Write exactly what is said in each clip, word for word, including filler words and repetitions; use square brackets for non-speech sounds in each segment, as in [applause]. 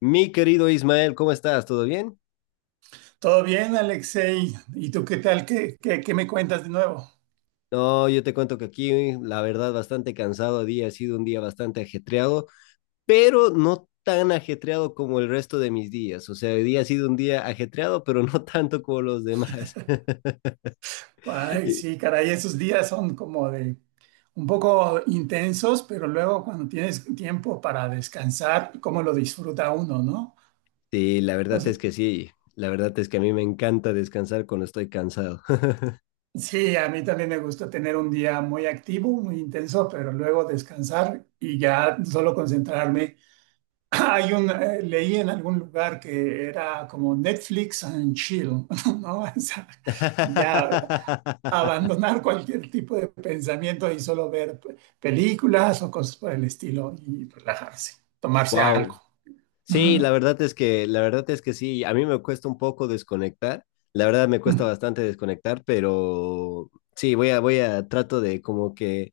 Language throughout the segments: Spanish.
Mi querido Ismael, ¿cómo estás? ¿Todo bien? Todo bien, Alexei. ¿Y tú qué tal? ¿Qué, qué, qué me cuentas de nuevo? No, yo te cuento que aquí, la verdad, bastante cansado día, ha sido un día bastante ajetreado, pero no tan ajetreado como el resto de mis días. O sea, hoy día ha sido un día ajetreado, pero [laughs] no tanto como los demás. [laughs] Ay, Y- sí, caray, esos días son como de un poco intensos, pero luego cuando tienes tiempo para descansar, cómo lo disfruta uno, ¿no? Sí, la verdad Pues, es que sí. La verdad es que a mí me encanta descansar cuando estoy cansado. sí, a mí también me gusta tener un día muy activo, muy intenso, pero luego descansar y ya solo concentrarme. [laughs] [clears throat] Hay un, eh, leí en algún lugar que era como Netflix and chill, [laughs] ¿no? O sea, ya [laughs] abandonar cualquier tipo de pensamiento y solo ver pe- películas o cosas por el estilo y relajarse, tomarse algo. Wow, sí, la Ujú, verdad es que, la verdad es que sí, a mí me cuesta un poco desconectar, la verdad me cuesta ujú. bastante desconectar, pero sí, voy a, voy a, trato de como que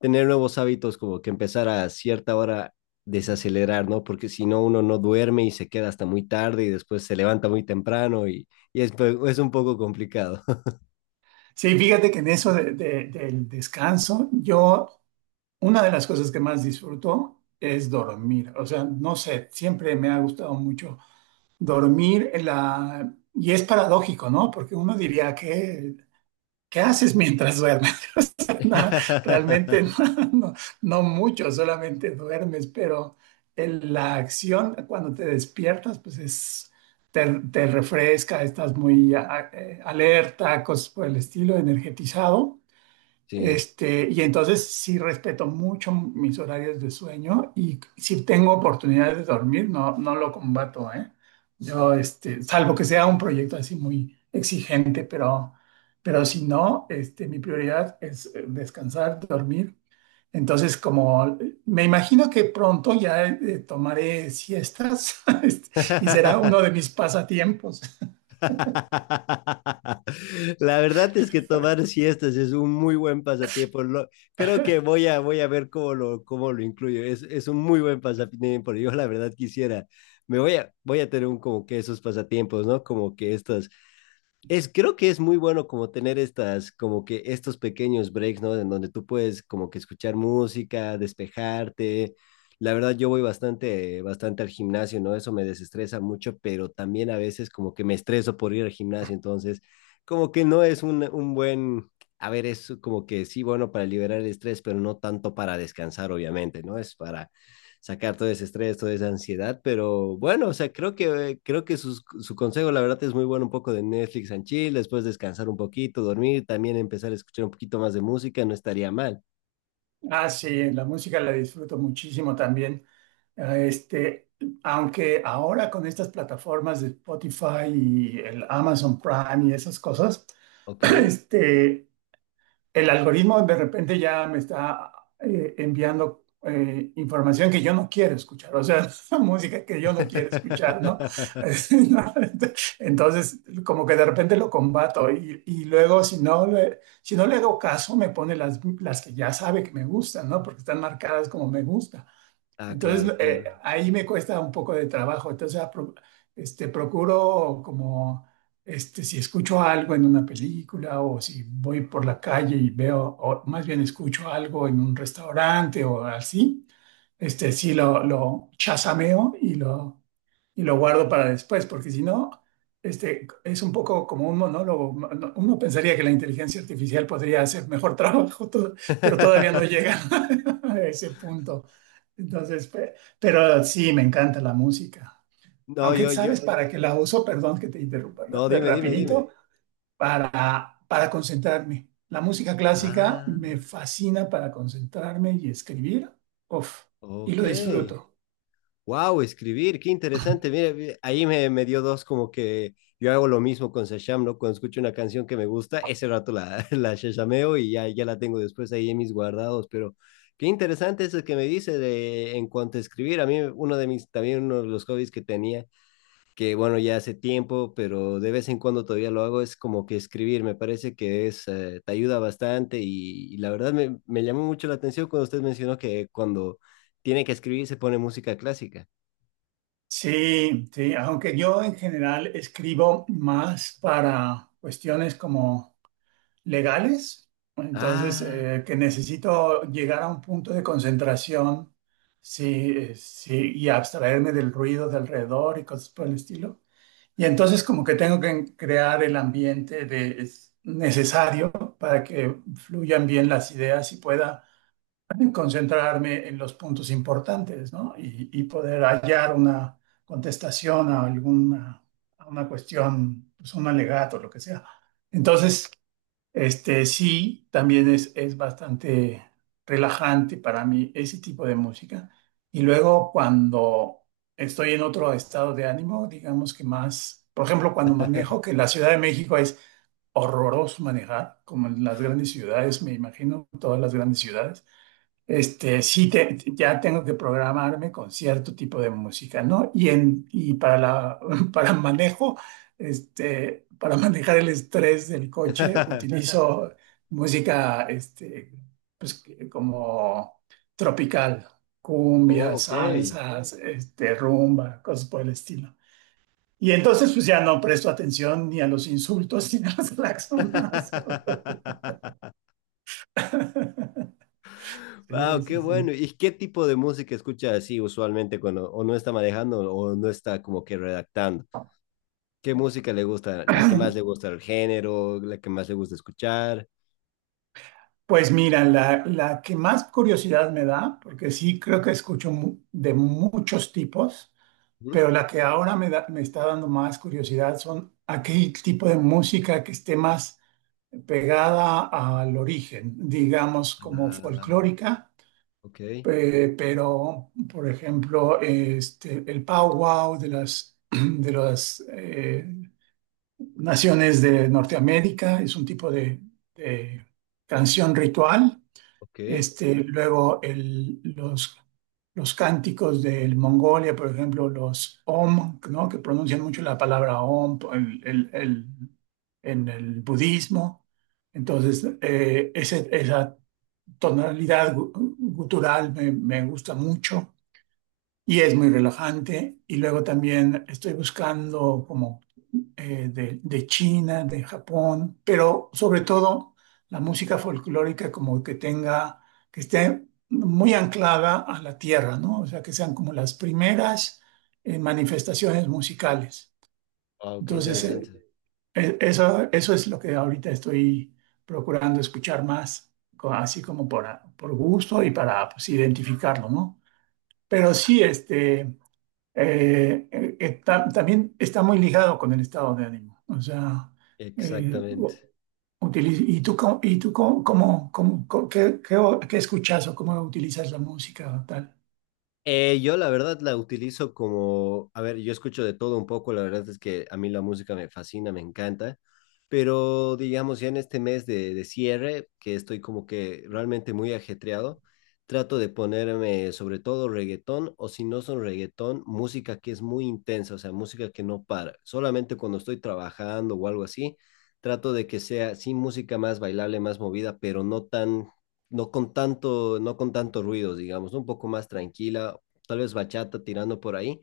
tener nuevos hábitos, como que empezar a cierta hora desacelerar, ¿no? Porque si no, uno no duerme y se queda hasta muy tarde y después se levanta muy temprano y, y es, pe- es un poco complicado. Sí, fíjate que en eso de- de- del descanso, yo, una de las cosas que más disfruto es dormir. O sea, no sé, siempre me ha gustado mucho dormir. en La... Y es paradójico, ¿no? Porque uno diría que ¿qué haces mientras duermes? [laughs] O sea, no, realmente no, [laughs] no- no mucho, solamente duermes, pero el- la acción cuando te despiertas, pues es, te, te refresca, estás muy a- eh, alerta, cosas por el estilo, energetizado. Sí. Este, y entonces sí respeto mucho mis horarios de sueño y si tengo oportunidad de dormir, no, no lo combato, ¿eh? Yo, este, salvo que sea un proyecto así muy exigente, pero, pero si no, este, mi prioridad es eh, descansar, dormir. Entonces, como me imagino que pronto ya eh, tomaré siestas [laughs] este, y será uno [laughs] de mis pasatiempos. [laughs] La verdad es que tomar siestas es un muy buen pasatiempo. Lo- creo que voy a, voy a ver cómo lo, cómo lo incluyo. Es, es un muy buen pasatiempo. Yo la verdad quisiera, me voy a, voy a tener un, como que esos pasatiempos, ¿no? Como que estas es, creo que es muy bueno como tener estas, como que estos pequeños breaks, ¿no? En donde tú puedes como que escuchar música, despejarte. La verdad, yo voy bastante, bastante al gimnasio, ¿no? Eso me desestresa mucho, pero también a veces como que me estreso por ir al gimnasio, entonces como que no es un, un buen, a ver, es como que sí, bueno, para liberar el estrés, pero no tanto para descansar, obviamente, ¿no? Es para sacar todo ese estrés, toda esa ansiedad, pero bueno, o sea, creo que, creo que sus, su consejo, la verdad, es muy bueno, un poco de Netflix and chill, después descansar un poquito, dormir, también empezar a escuchar un poquito más de música, no estaría mal, Ah, sí, la música la disfruto muchísimo también. Eh, Este, aunque ahora con estas plataformas de Spotify y el Amazon Prime y esas cosas, [clears throat] ¿ok? este, el algoritmo de repente ya me está eh, enviando eh, información que yo no quiero escuchar, o sea, [laughs] música que yo no quiero escuchar, ¿no? [laughs] [laughs] Entonces, como que de repente lo combato y, y luego si no le, si no le hago caso, me pone las, las que ya sabe que me gustan, ¿no? Porque están marcadas como me gusta. Ah, Entonces, claro, eh, claro. ahí me cuesta un poco de trabajo. Entonces, apro- este, procuro como, este, si escucho algo en una película o si voy por la calle y veo, o más bien escucho algo en un restaurante o así, este, sí lo, lo chasameo y lo, y lo guardo para después, porque si no, este, es un poco como un monólogo. Uno pensaría que la inteligencia artificial podría hacer mejor [laughs] trabajo, to- pero todavía no [laughs] llega [laughs] a ese punto. Entonces, pe- pero sí, me encanta la música. No, Aunque yo, yo, sabes para qué la uso, perdón que te interrumpa ra- no, de dime, dime, dime. rapidito, para, para concentrarme. La música clásica Ah, me fascina para concentrarme y escribir. Uf, y ok. lo disfruto. Wow, escribir, qué interesante. Mira, ahí me, me dio dos como que yo hago lo mismo con Shasham, ¿no? Cuando escucho una canción que me gusta, ese rato la, [laughs] la shashameo y ya, ya la tengo después ahí en mis guardados, pero qué interesante eso que me dice de, en cuanto a escribir. A mí uno de mis, también uno de los hobbies que tenía, que bueno, ya hace tiempo, pero de vez en cuando todavía lo hago, es como que escribir, me parece que es, eh, te ayuda bastante y, y la verdad me, me llamó mucho la atención cuando usted mencionó que cuando tiene que escribir se pone música clásica. Sí, sí, aunque yo en general escribo más para cuestiones como legales, entonces Ah. eh, que necesito llegar a un punto de concentración sí, eh, sí, y abstraerme del ruido de alrededor y cosas por el estilo. Y entonces como que tengo que crear el ambiente de, es necesario para que fluyan bien las ideas y pueda concentrarme en los puntos importantes, ¿no? Y, y poder hallar una contestación a alguna a una cuestión, pues un alegato, lo que sea. Entonces, este, sí, también es, es bastante relajante para mí ese tipo de música. Y luego cuando estoy en otro estado de ánimo, digamos que más, por ejemplo, cuando manejo, que la Ciudad de México es horroroso manejar, como en las grandes ciudades, me imagino, todas las grandes ciudades. Este, sí, te- ya tengo que programarme con cierto tipo de música, ¿no? Y, en, y para, la, [laughs] para manejo, este, para manejar el estrés del coche, [laughs] [laughs] utilizo música, este, pues, que- como tropical, cumbia, Ok. salsas, Ok. este, rumba, cosas por el estilo. Y entonces, pues ya no presto atención ni a los insultos [laughs] ni a los [laughs] claxonazos. [laughs] [laughs] Sí, Wow, qué sí, bueno. sí. ¿Y qué tipo de música escucha así usualmente cuando o no está manejando o no está como que redactando? ¿Qué música le gusta? ¿La que más le [clears throat] gusta el género? ¿La que más le gusta escuchar? Pues mira, la, la que más curiosidad me da, porque sí creo que escucho mu- de muchos tipos, Ujú. pero la que ahora me da- me está dando más curiosidad son aquel tipo de música que esté más pegada al origen, digamos como Ah, folclórica, ok, eh, pero por ejemplo, este, el powwow de las, [clears throat] de las eh, naciones de Norteamérica es un tipo de de canción ritual ok. este, luego el- los, los cánticos del Mongolia, por ejemplo, los Om, ¿no? Que pronuncian mucho la palabra Om el- el- el- en el budismo. Entonces, eh, ese- esa tonalidad gu- gutural me, me gusta mucho y es muy relajante. Y luego también estoy buscando como eh, de, de China, de Japón, pero sobre todo la música folclórica como que tenga, que esté muy anclada a la tierra, ¿no? O sea, que sean como las primeras eh, manifestaciones musicales. Wow, qué Entonces, eh, interesante. e- eso, eso es lo que ahorita estoy procurando escuchar más, co- así como por, a- por gusto y para pues, identificarlo, ¿no? Pero sí, este eh, eh, está, también está muy ligado con el estado de ánimo. O sea, eh, Exactamente. u- utiliz- ¿y tú, cómo, y tú cómo, cómo- cómo- cómo- qué, qué, o- qué escuchas o cómo utilizas la música o tal? Eh, yo la verdad la utilizo como, a ver, yo escucho de todo un poco, la verdad es que a mí la música me fascina, me encanta, pero digamos ya en este mes de, de cierre, que estoy como que realmente muy ajetreado, trato de ponerme sobre todo reggaetón o si no son reggaetón, música que es muy intensa, o sea, música que no para. Solamente cuando estoy trabajando o algo así, trato de que sea, sí, música más bailable, más movida, pero no tan no con tanto, no con tanto ruido, digamos, ¿no? Un poco más tranquila, tal vez bachata tirando por ahí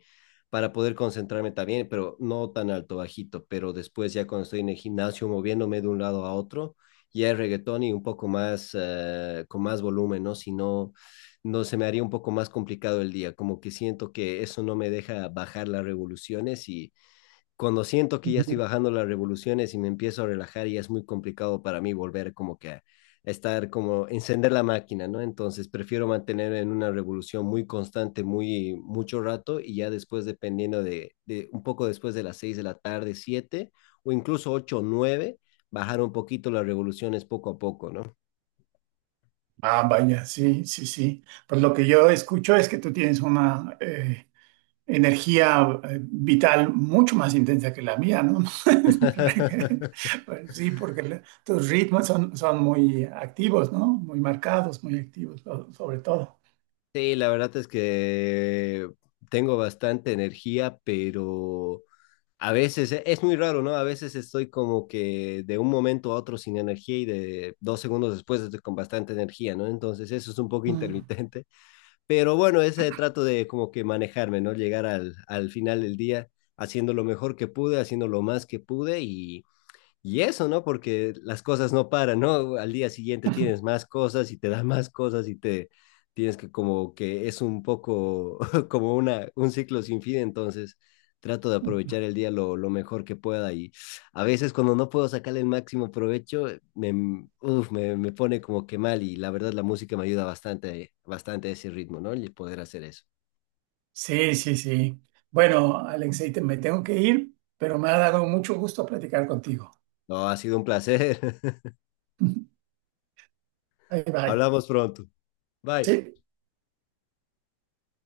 para poder concentrarme también, pero no tan alto, bajito, pero después ya cuando estoy en el gimnasio moviéndome de un lado a otro, ya es reggaetón y un poco más, eh, con más volumen, ¿no? Si no, no se me haría un poco más complicado el día, como que siento que eso no me deja bajar las revoluciones y cuando siento que ya Ujú. estoy bajando las revoluciones y me empiezo a relajar, ya es muy complicado para mí volver como que a estar como encender la máquina, ¿no? Entonces prefiero mantener en una revolución muy constante, muy mucho rato y ya después dependiendo de, de un poco después de las seis de la tarde, siete o incluso ocho o nueve, bajar un poquito las revoluciones poco a poco, ¿no? Ah, vaya, sí, sí, sí. Pues lo que yo escucho es que tú tienes una eh, energía eh, vital mucho más intensa que la mía, ¿no? [laughs] [laughs] Pues sí, porque le- tus ritmos son, son muy activos, ¿no? Muy marcados, muy activos, so- sobre todo. Sí, la verdad es que tengo bastante energía, pero a veces eh, es muy raro, ¿no? A veces estoy como que de un momento a otro sin energía y de dos segundos después estoy con bastante energía, ¿no? Entonces eso es un poco [laughs] Mm. intermitente, pero bueno, ese trato de como que manejarme, ¿no? Llegar al, al final del día haciendo lo mejor que pude, haciendo lo más que pude y y eso, ¿no? Porque las cosas no paran, ¿no? Al día siguiente tienes [laughs] más cosas y te dan más cosas y te tienes que como que es un poco [laughs] como una, un ciclo sin fin, entonces trato de aprovechar el día lo, lo mejor que pueda y a veces cuando no puedo sacarle el máximo provecho, me, uf, me, me pone como que mal y la verdad la música me ayuda bastante, bastante a ese ritmo, ¿no? Y poder hacer eso. Sí, sí, sí. Bueno, Alexei, te- me tengo que ir, pero me ha dado mucho gusto platicar contigo. No, ha sido un placer. [laughs] [laughs] Bye, bye. Hablamos pronto. Bye. Sí.